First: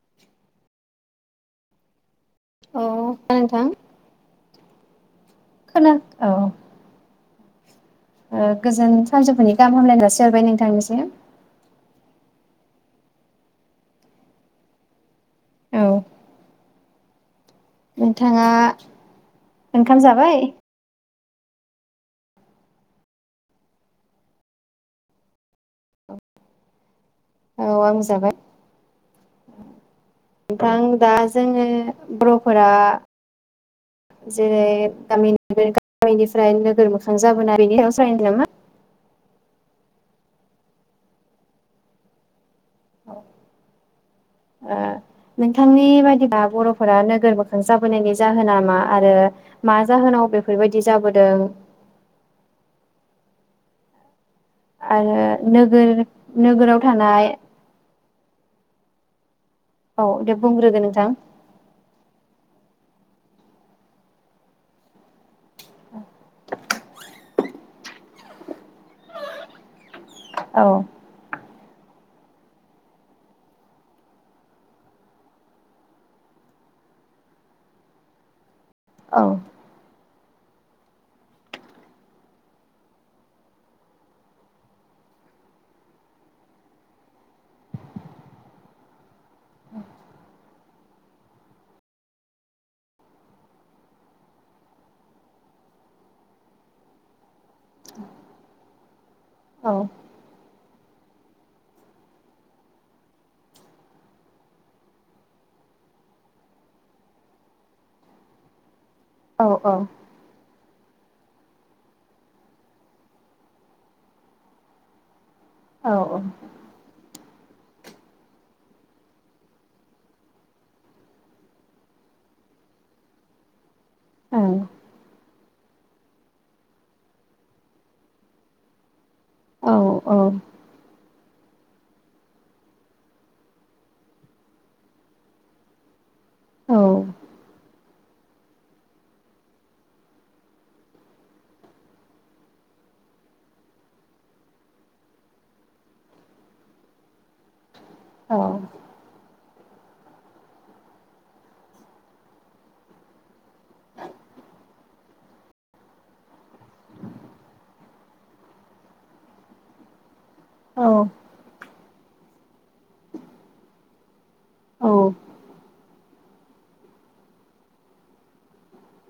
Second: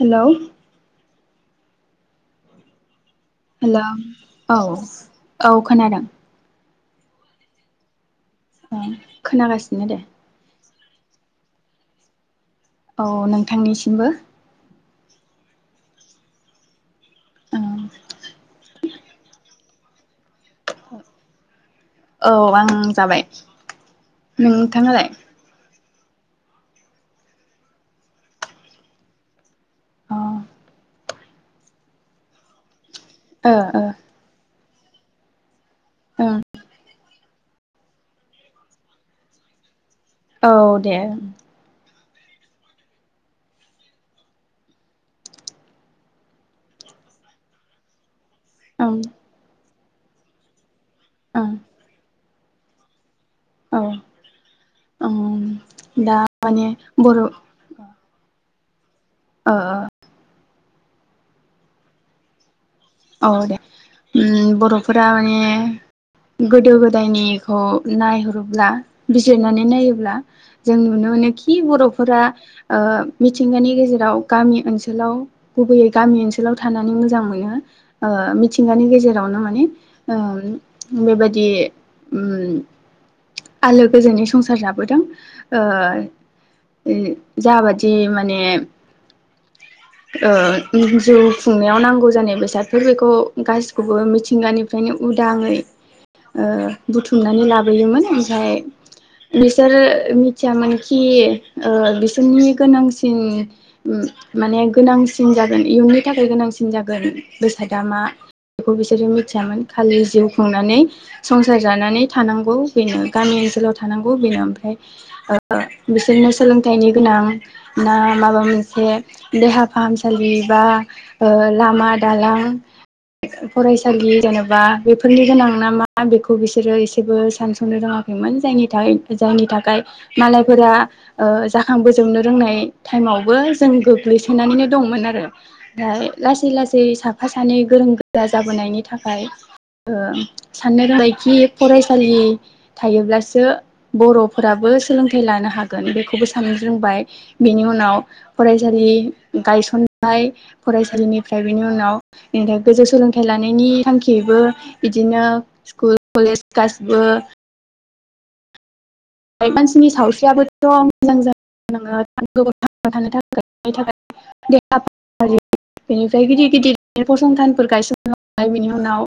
Hello औ नोंथां hello औ औ खोना खोनादों औ ओ औ गोजोन सानजौफुनि गाहाम खोनागासिनो दे हामलायनाय जासिहरबाय नोंथांनिसिम। ओ औ नोंथांनिसिमबो औ नोंथांङा ओंखाम जाबाय औ आं जाबाय नोंथांङालाय औ आं जाबाय अ ओनथां दा जोङो बर'फोरा ओ ओ जेरै तामिन ओं गामिनिफ्राय नोगोर मोखां जाबोना बेनि सायनो नामा औ दे ओ नोंथांनि बायदिब्लाा बर'फोरा नोगोर बोखां जाबोनायनि जाहोना मा ओं आरो मा जाहोनाव बेफोरबायदि बिदि जाबोदों। ओं औ। आरो ओं नोगोर दा माने नोगोराव बर' थानाय ओ औ दे बुंग्रोगोन नों। [inaudible] औ दे बर'फोरा माने गोदो गोदायनिखौ नायहरोब्ला बिजिरनानै नायोब्ला। औ जों नुनो मोनोखि खि बर'फोरा मिथिंगानि गेजेराव गामि ओनसोलाव गुबैयै गामि ओनसोलाव थानानै मोजां मोनो। ओ मिथि। मिथिंगानि औ गेजेरावनो माने बेबायादि आलो गोजोनै संसार जाबोदों जाबादि माने जिउ खुंनायाव नांगौ जानाय बेसाद। बे बेखौ गाैखौबो मिथिंगानिफ्रायनो उदाङै बुथुमनानै लाबोयोमोन ओमफ्राय। औ बिसोरो [inaudible] मोनखि बिसोरनि गोनांसिन माने गोनांसिन जागोन इयुननि थाखाय गोनांसिन जागोन। बेसादा मा खौ बिसोरो औ मिथियामोन खालि जिउ खुं नानै संसार जानानै थांनांगौ बेनो गामि ओनसोलाव थानांगौ बेनो। बिसोरनो सोलोंथाइनि गोनां। ना माबा मोनसे देहा फाहामसालि बा ओ लामा दालां फरायसालि जेनेबा बेफोरनि गोनां ना मा बेखौ बिसोरो एसेबो सानसनो रोङाखैमोन जायनि थाखाय। जायनि थाखाय मालायफोरा जाखां बोजोबनो रोंनाय टाइमावबो जों गोग्लैसोनानैनो दंमोन आरो दा लासै। [inaudible] साफा सानै गोरों। गोरा जाबोनायनि थाखाय साननो रोंबायखि फरायसालि थायोब्लासो बर'फोराबो सोलोंथाइ लानो हागोन बेखौबो साननो रोंबाय बेनि उनाव फरायसालि गायसननाय फरायसालिनिफ्राय ओमफ्राय बेनि उनाव बेनिफ्राय गोजौ सोलोंथाइ लानायनि थांखियैबो बिदिनो स्कुल कलेज गासिबो मानसिनि सावस्रियाबो [inaudible] नोङो गोबाव [inaudible] थांना थानो थाखायनि थाखाय। औ [inaudible] ओफ्राय गिदिर गिदिर फसंथानफोर गायसननो बिनि उनाव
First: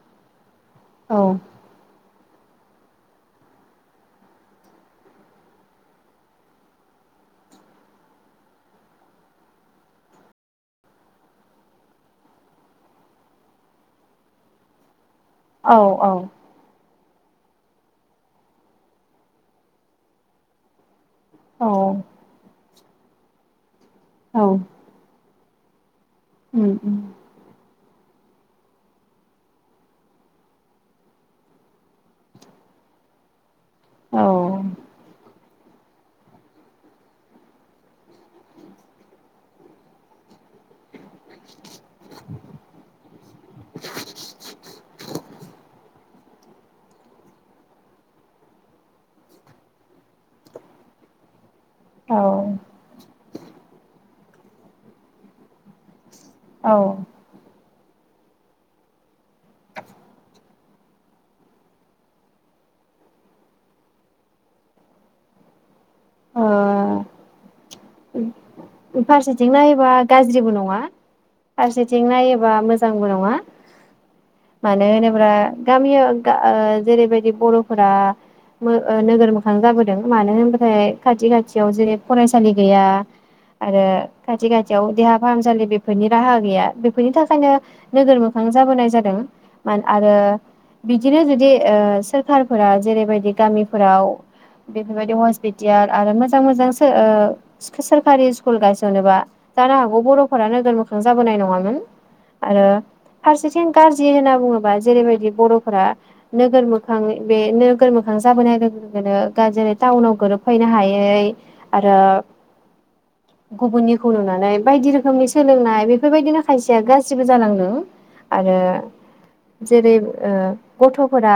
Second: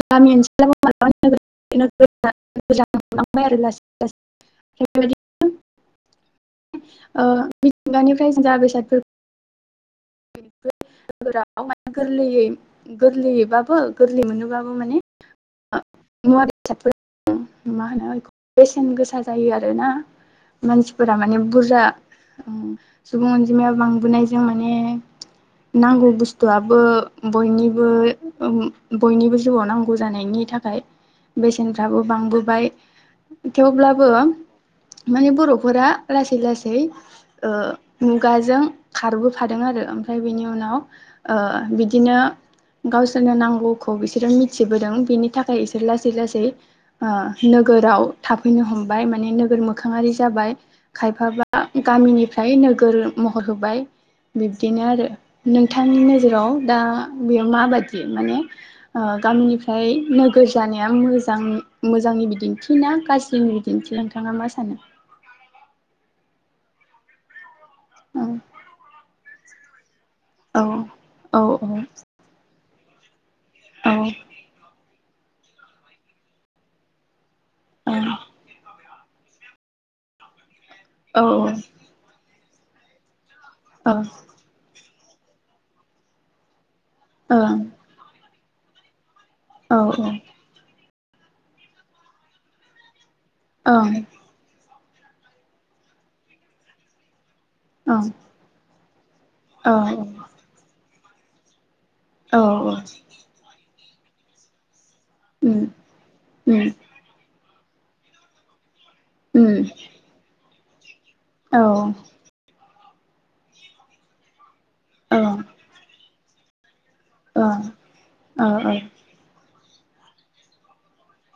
गामि ओनसोल। [inaudible] [inaudible] मोजां जालांबाय आरो लासै [unintelligible] ओ मिथिंगानिफ्राय जा बेसादफोर नोगोराव गोरलैयै गोरलैयैबाबो गोरलै मोनोबाबो माने औ औ मुवा बेसादफोर मा होनो बेसेन गोसा जायो आरोना मानसि फोरा माने औ बुरजा सुबुं अनजिमाया बां बो औ नायजों माने नांगौ बस्तु उम बस्तुआबो उम बयनि बयनिबो ओ जिउआव नांगौ जानायनि थाखाय बेसेनफ्राबो बांबोबाय थेवब्लाबो औ माने बर'फोरा लासै लासै मुगाजों ओ खारबोफादों आरो । ओमफ्राय बिनि उनाव ओ बिदिनो गावसोरनो नांगौखौ बिसोरो मिथिबोदों बिनि थाखाय बिसोर लासै लासै ओ नोगोराव थाफैनो हमबाय माने नोगोर मोखाङारि जाबाय खायफाबा औ गामिनिफ्राय नोगोर महर होबाय बिब्दिनो नोंथांनि नो मोनियाव औ ओ दा बेयाव मा बायदि माने गामिनिफ्राय नोगोर जानाया मोजां मोजांनि बिदिन्थिना गाज्रिनि बिदिन्थि नोंथाङा मा सानो? औ फारसेथिं नायोबा गाज्रिबो नङा फारसेथिं नायोबा मोजां मोजांबो नङा । मानो होनोबा ओ गामियाव ओ जेरैबायदि बर'फोरा ओ नोगोर मोखां जाबोदों मानो होनोबा खाथि खाथियाव जेरै फराय सालि गैया आरो खाथि खा थियाव देहा फाहामसालि बेफोरनि राहा गैया बे फोरनि थाखायनो नोगोरमोखां जाबोनाय जादों । मान आरो बिदिनो जुदि ओ सोरखारफोरा जेरैबायदि गामिफोराव बेफोरबायदि हस्पिटियाल आरो मोजां मोजांसो ओ सो-सरकारि गायसनोबा जानो हागौ बर'फोरा नोगोर थांजाबोनाय नङामोन। औ आरो औ। फारसेथिं गाज्रि होनना बुङोबा जेरैबायदि बर'फोरा नोगोर मोखां बेनो नोगोरमोखां जाबोनाय लोगो लोगो नो दा जेरै ताउनाव गोरोब फैनो हायो । यै आरो गुबुननिखौ नुनानै बायदि रोखोमनि सोलोंनाय बे बेफोरबायदिनो खायसे खायसेया गाज्रिबो जालांदों आरो जेरै ओ गथ'फोरा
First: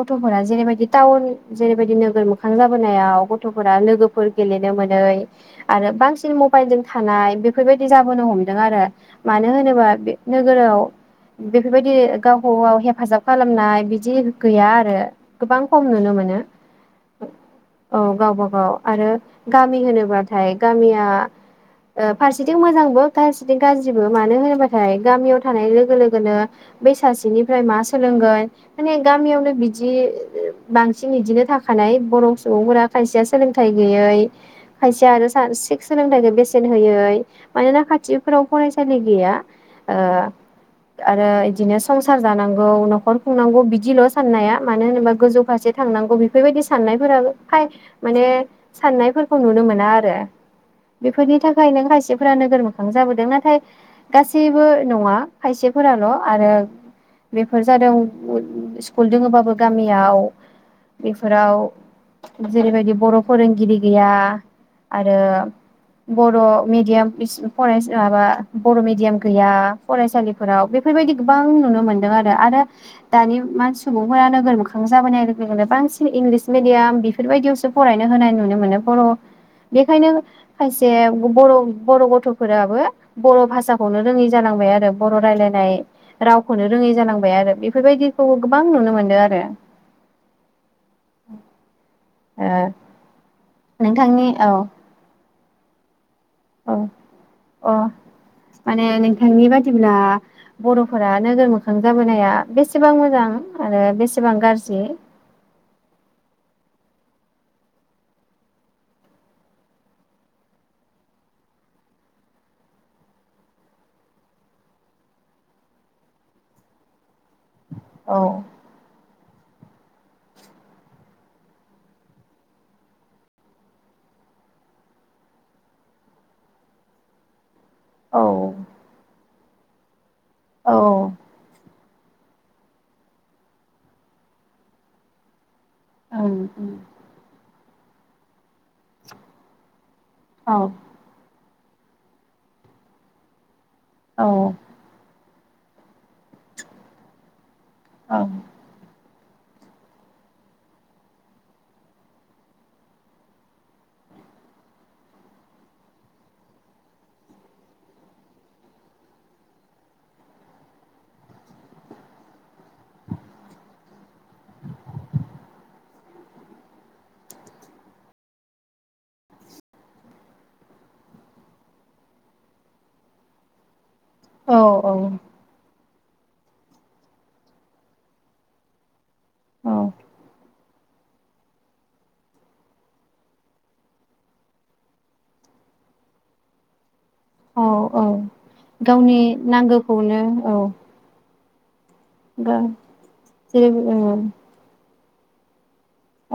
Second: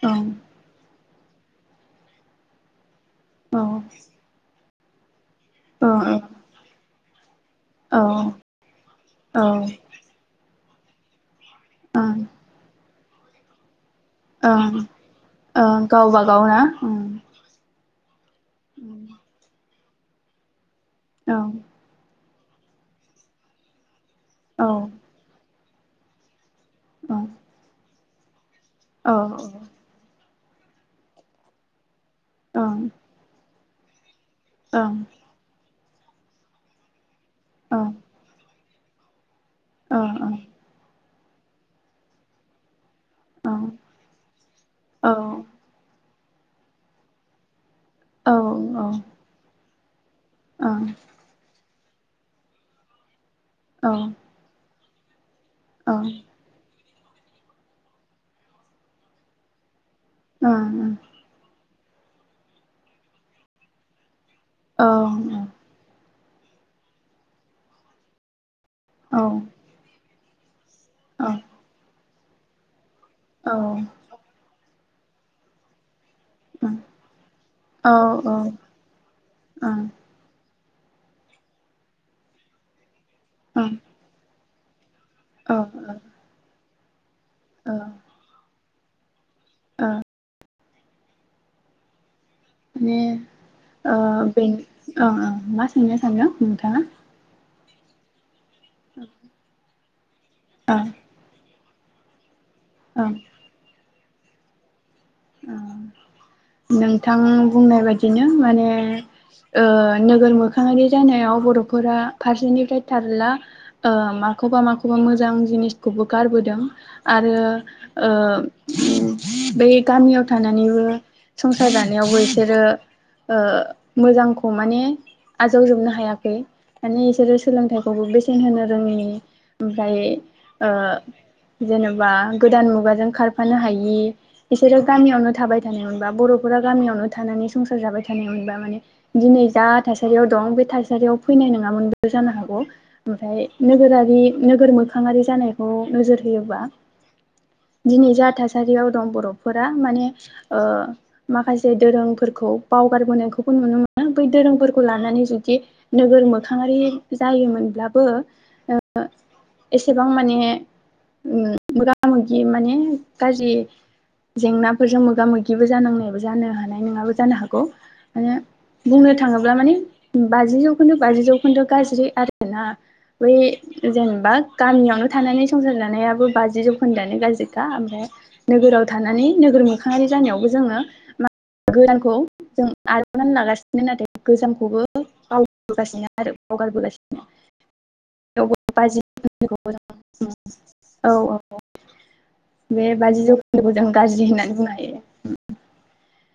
गथ'फोरा जेरैबायदि टाउन जेरैबायदि नोगोर मोखां जाबोनाय याव गथ'फोरा लोगोफोर गेलेनो मोन नै आरो बांसिन मबाइलजों थानाय बेफोरबायदि जाबोनो हमदों आरो मानो होनोबा बे नो नोगोराव बेफोरबायदि गावखौ गाव हेफाजाब खालामनाय बिद दि गैया आरो गोबां खम नुनो गावबा मोनो गाव । ना ओं औ गावबा गाव आरो गा मि होनोबाथाय गामिया औ या ओब फारसेथिं मोजांबो गाज्रिदों गाज्रिब मानो औ होनोबाथाय गामियाव थानाय लोगो लोगो लोगोनो बेै सासेनिफ्राय मास फोरोंगोन। माने औ ओं गामियावनो बिदि बांसिन इदिनो थाखानाय बर' ओं सुबुंफोरा ओं खायसेया सोंलों थाइ गैयै ओं खायसे आरो [unintelligible] सोलोंथाइखो बेसेन होयै मानोना खाथिफोराव फरायसालि गैया। ओ अ ओं। आरो इदिनो संसार जानांगौ न'ख खर खुंनांगौ बिदिल' साननाया मानो होनबा गोजौ फारसे थांनांगौ बेफ फोरबायदि साननायफोराबो फाय माने साननायफोरखौ नुनो मोन ना आरो ओं बेफोरनि थाखाय नों खायसेफोरा नोगोर मोखां जाबोदों नाथाय थाय गासैबो नङा। औ खायसेफोराल' आरो बेफोर जादों स्कुल दोङोबाबो गामि याव माने बेफोराव जेरैबायदि बर' फोरोंगिरि गैया ओ आरो बर' मिडियाम पिस फरायसा माबा बर' मिडियाम गैया फरायसालि फोराव बे बेफोरबायदि गोबां नुनो मोनो। दों आरो आरो दानि मान सुबुंफोरा नोगोर मोखां मोखां जाबोनाय लोगो लोगोनो बांसिन इंलिस मिडियाम बेफोरबायदियावसो फरायनो होनाय नुनो मोनो बर' बेखायनो खायसे बर' बर' गथ'फोराबो बर' भाषाखौनो रोङि जानां बाय आरो। बर' रायलायनाय रावखौनो रोङै जांगौ आरो बेफोरबायदिखौ गोबां नुनो मोनदों आरो ओ औ माने ओ ओ औ औ औ मा सोंनो हेल' बुं औ नोंथाङा अ माने नोंथांनि बादि होनोमटब्ला ओ बर'फोरा नोगोर जाबोनाया बेसेबां ओं मोजां आरो बेसे सेबां गाज्रि ओम नोंथां बुंनाय बायदिनो माने ओ नोगोर मोखाङारि जानायाव बर'फोरा फारसेनिफ्राय थारला ओ माखौबा माखौबा मोजां जिनिसखौबो गारबोदों आरो ओ औ उम बेै गामियाव थानानैबो संसार जानायावबो इसोरो ओ मोजांखौ माने आजावजोबनो हायाखै माने इसोरो सोलोंथाइखौबो औ बेसेन होनो रोङिनि ओमफ्राय औ ओ जेनेबा गोदान मुगाजों खारफानो हायि बिसोरो गामियावनो थाबाय [unintelligible] बा ओं बर'फोरा ओं गामियावनो थानानै संसार जाबाय थानाय मोनब दिनै जा थासारियाव दं औ बे थासारियाव फैनाय नङा नामोनबो जानो हागौ ओमफ्राय नोगोरारि औ नोगोर मोखांआरि जानाय अ नोजोर होयोबा दिनै औ जा थासारियाव दं बर' फोरा माने ओ माखासे दोरोंफोरखौ बावगारबोनायखौबो नुनो मोनो बै दोरोंफोरखौ लानानै जुदि नोगोर मोखाङारि जायोमोनब्लाबो ओ एसेबां माने मोगा मोगि माने गाज्रि जेंनाफोरजों मोगा मोगिबो जानांनायबो जानो हानाय नङाबो जानो हागौ माने बुंनो थाङोब्ला माने बाजि जौखोन्दो बाजि जौखोन्दो गाज्रि आरोना बै जेनेबा औ गामियावनो थानानै संसार जा थानायाबो बाजि जौखोन्दोआनो गाज्रिखा ओमफ्राय नोगोराव थानानै नोगोर औ मोखाङारि जानायावबो जोङो [unintelligible] आजावनानै लागासिनो नाथाय गोजामखौबो बावबोगासिनो आरो बावगारबोगासि औ औ गावनि नांगौखौनो औ औ बे बाजि जौ जेरै जों गाज्रि होननानै [unintelligible] [unintelligible]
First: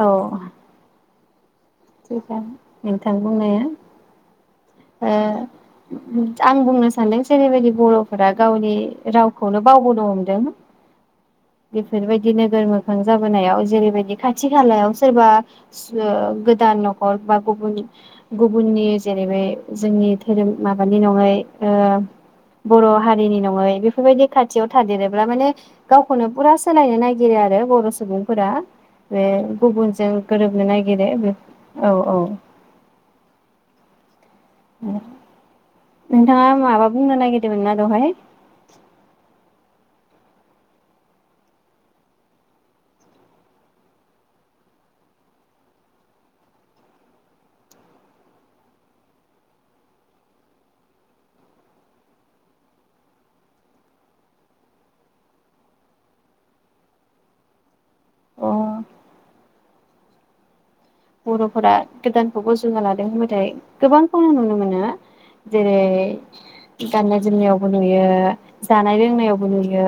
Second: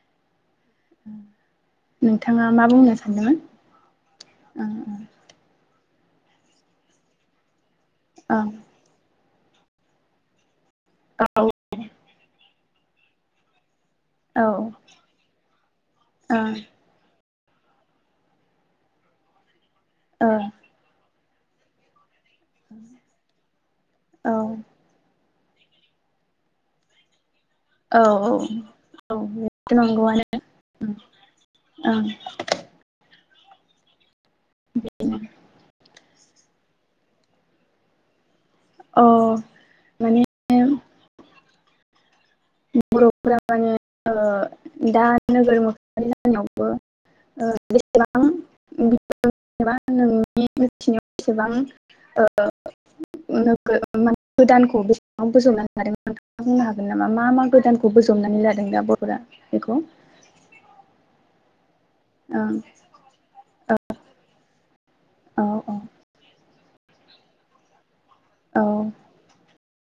औ [unintelligible] नोंथाङा मा बुंनो नोंथां सानदोंमोन? बुंनाया ओ आं बुंनो सानदों जेरैबायदि बर'फोरा ओं गावनि राव खौनो बावबोनो हमदों औ बेफोरबायदि नोगोर मोखां जाबोनायाव जेरैबाय औ खाथि खालायाव सोरबा ओ औ गोदान न'खर बा गुबुननि गुबुननि जेरै बै जोंनि औ धोरोम माबानि नङै ओ बर' हारिनि नङै बेफोरबायदि खाथियाव थादेरोब्ला माने गाव खौनो पुरा सोलायनो नाय गिरो आरो बर' औ सुबुंफोरा औ बे बेथ' गुबुनजों नंगौआनो गोरोबनो नागिरो औ ओं औ बिदिनो [inaudible] नोंथाङा माबा बुंनो नागिरदोंमोन ना दहाय? अ माने बर'फोरा माने ओ दा नोगोर [unintelligible] जानायावबो ओ बेसेबां [unintelligible] नोंनि मिथिनायाव बेसेबां ओ नोगो [unintelligible] गोदानखौ बेसेबां [unintelligible] हादोंमोन नोंथाङा बुंनो हागोन नामा? मा मा गोदानखौ बोजबनानै अ लादों दा बर'फोरा बेखौ बर'फोरा गोदानखौबो ओं बजबना लादों होनबाथाय गोबांखौनो नुनो मोनो औ औ जेरै गाननाय जोमनियावबो नुयो औ जानाय ओं लोंनायावबो नुयो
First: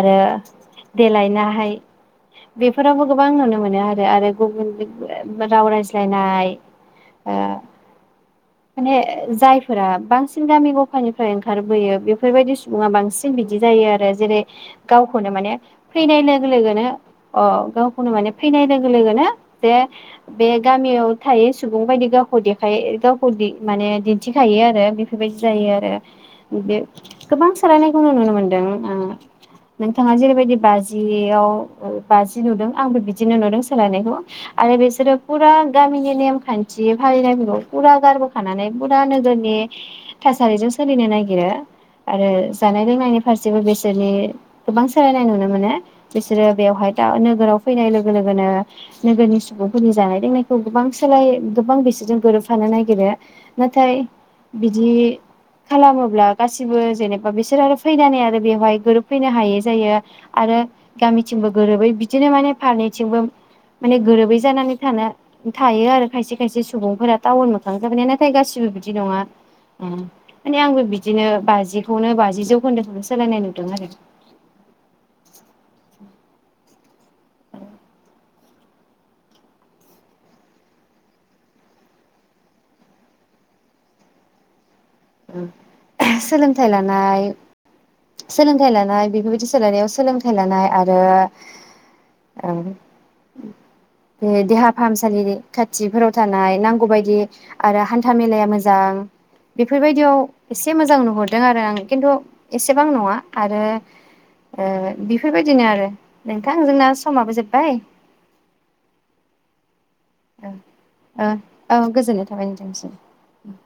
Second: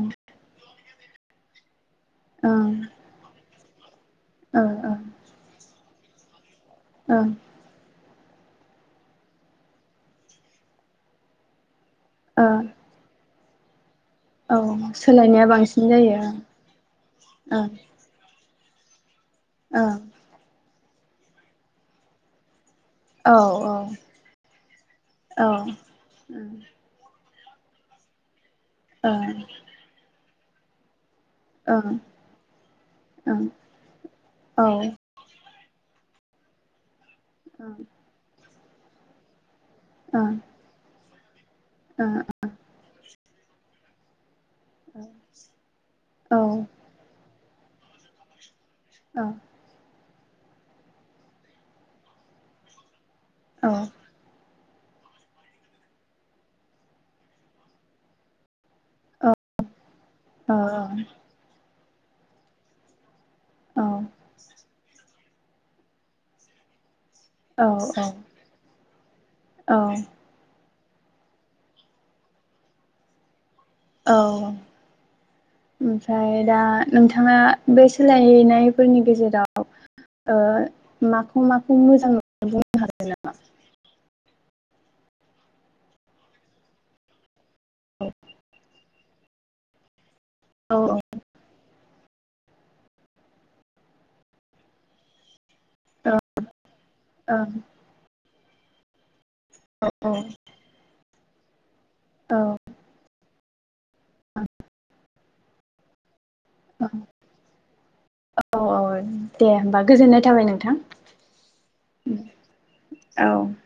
आरो देलायनाहाय ओं बेफोरावबो गोबां नुनो मोनो आरो गुबुन [inaudible] राव रायज्ला जानाय ओ माने जायफोरा बांसिन गामि गफानिफ्राय ओंखारबोयो बेफोरबायदि ओं सुबुङा बांस सिन बिदि जायो आरोस जेरै ओं औ गावखौनो सोलायनाया माने बांसिन फैनाय जायो लोगो लोगोनो अ ओं गावखौनो माने फैनाय लोगो लोगोनो जे ओं बेग गामियाव थायो सुबुं बायदि गावखौ देखायो। खौ दे माने ओं दिन्थिखायो आरो बेफोरबायदि औ जायो आरो बे गोबां सोलायनायखौ नु नुनो मोन दों आं औ नोंथाङा जैरैबायद दि बाज जियाव ओ ओं बाजि नुदों आंबो बिदिनो ओं नुदों सोलायनायखौ ओं औ आरो बिसोरो फुरा गामिनि नेम खान्थि हारिनायफोरखौ फुरा पु खानानै पुरा नोजोरनि ओं थासारिजों सोलिनो नायग गिरो आरोे जानाय लोंनायनि फारसेबो बेसोरनि गोबां सोलायनाय नुनो मोनो बिसोरो ओं बेवहाय दा नोगोराव फैनाय लोगो लोगोनो औ नोगोरनि सुबुंफोरनि जानाय लोंनायखौ गोबां सोलाय गोबां बिसोरजों गोरोबफानो नायग गिरो। नाथाय बिदि खालामोब्ला गासिबो जेनेबा बिसोर आरो फैनानै आरो बेवहाय गोरोबफैनो हायै जायो आरो गामिथिंबो गोरोबै बिदिनो माने फारनैथिंबो माने गोरोबै जानानै थानो थायो आरो खायसे खायसे सुबुंफोरा टाउन लानो जाबाय औ ने नाथाय गासिबो बिदि नङा औ उम माने आंबो बि दिनो बाजिखौनो बाजि जौखोन्दोखौनो सोलायनाय नु औ ओमफ्राय दा नोंथाङा बे सोलायनायफोरनि गेजेराव ओ माखौ माखौ मोजां मोनो बुंनो हागोन नामा? ओ सोलोंथाइ लानाय सोलोंथाइ लानाय बेफोरबायदि सोलायनायाव सोलों थाइ लानाय आरो औ औ दे-देहा फाहामसालिनि खाथिफोराव औ थानाय नांगौ बायदि औ आरो हान्था मेलाया मो जां बेफोरबायदियाव ओं एसे मोजां नुहर दों आरो आं । खेनथु औ एस सेबां नङा आरो ओ बि फोरबायदिनो आरो । नोंथां औ जोंना समाबो जोब्बाय औ दे होमबा गोजोननाय थाबाय ओं नोंथां। ओ औ गोजोननाय थाबाय नोंथांनिसिम औ ओम ।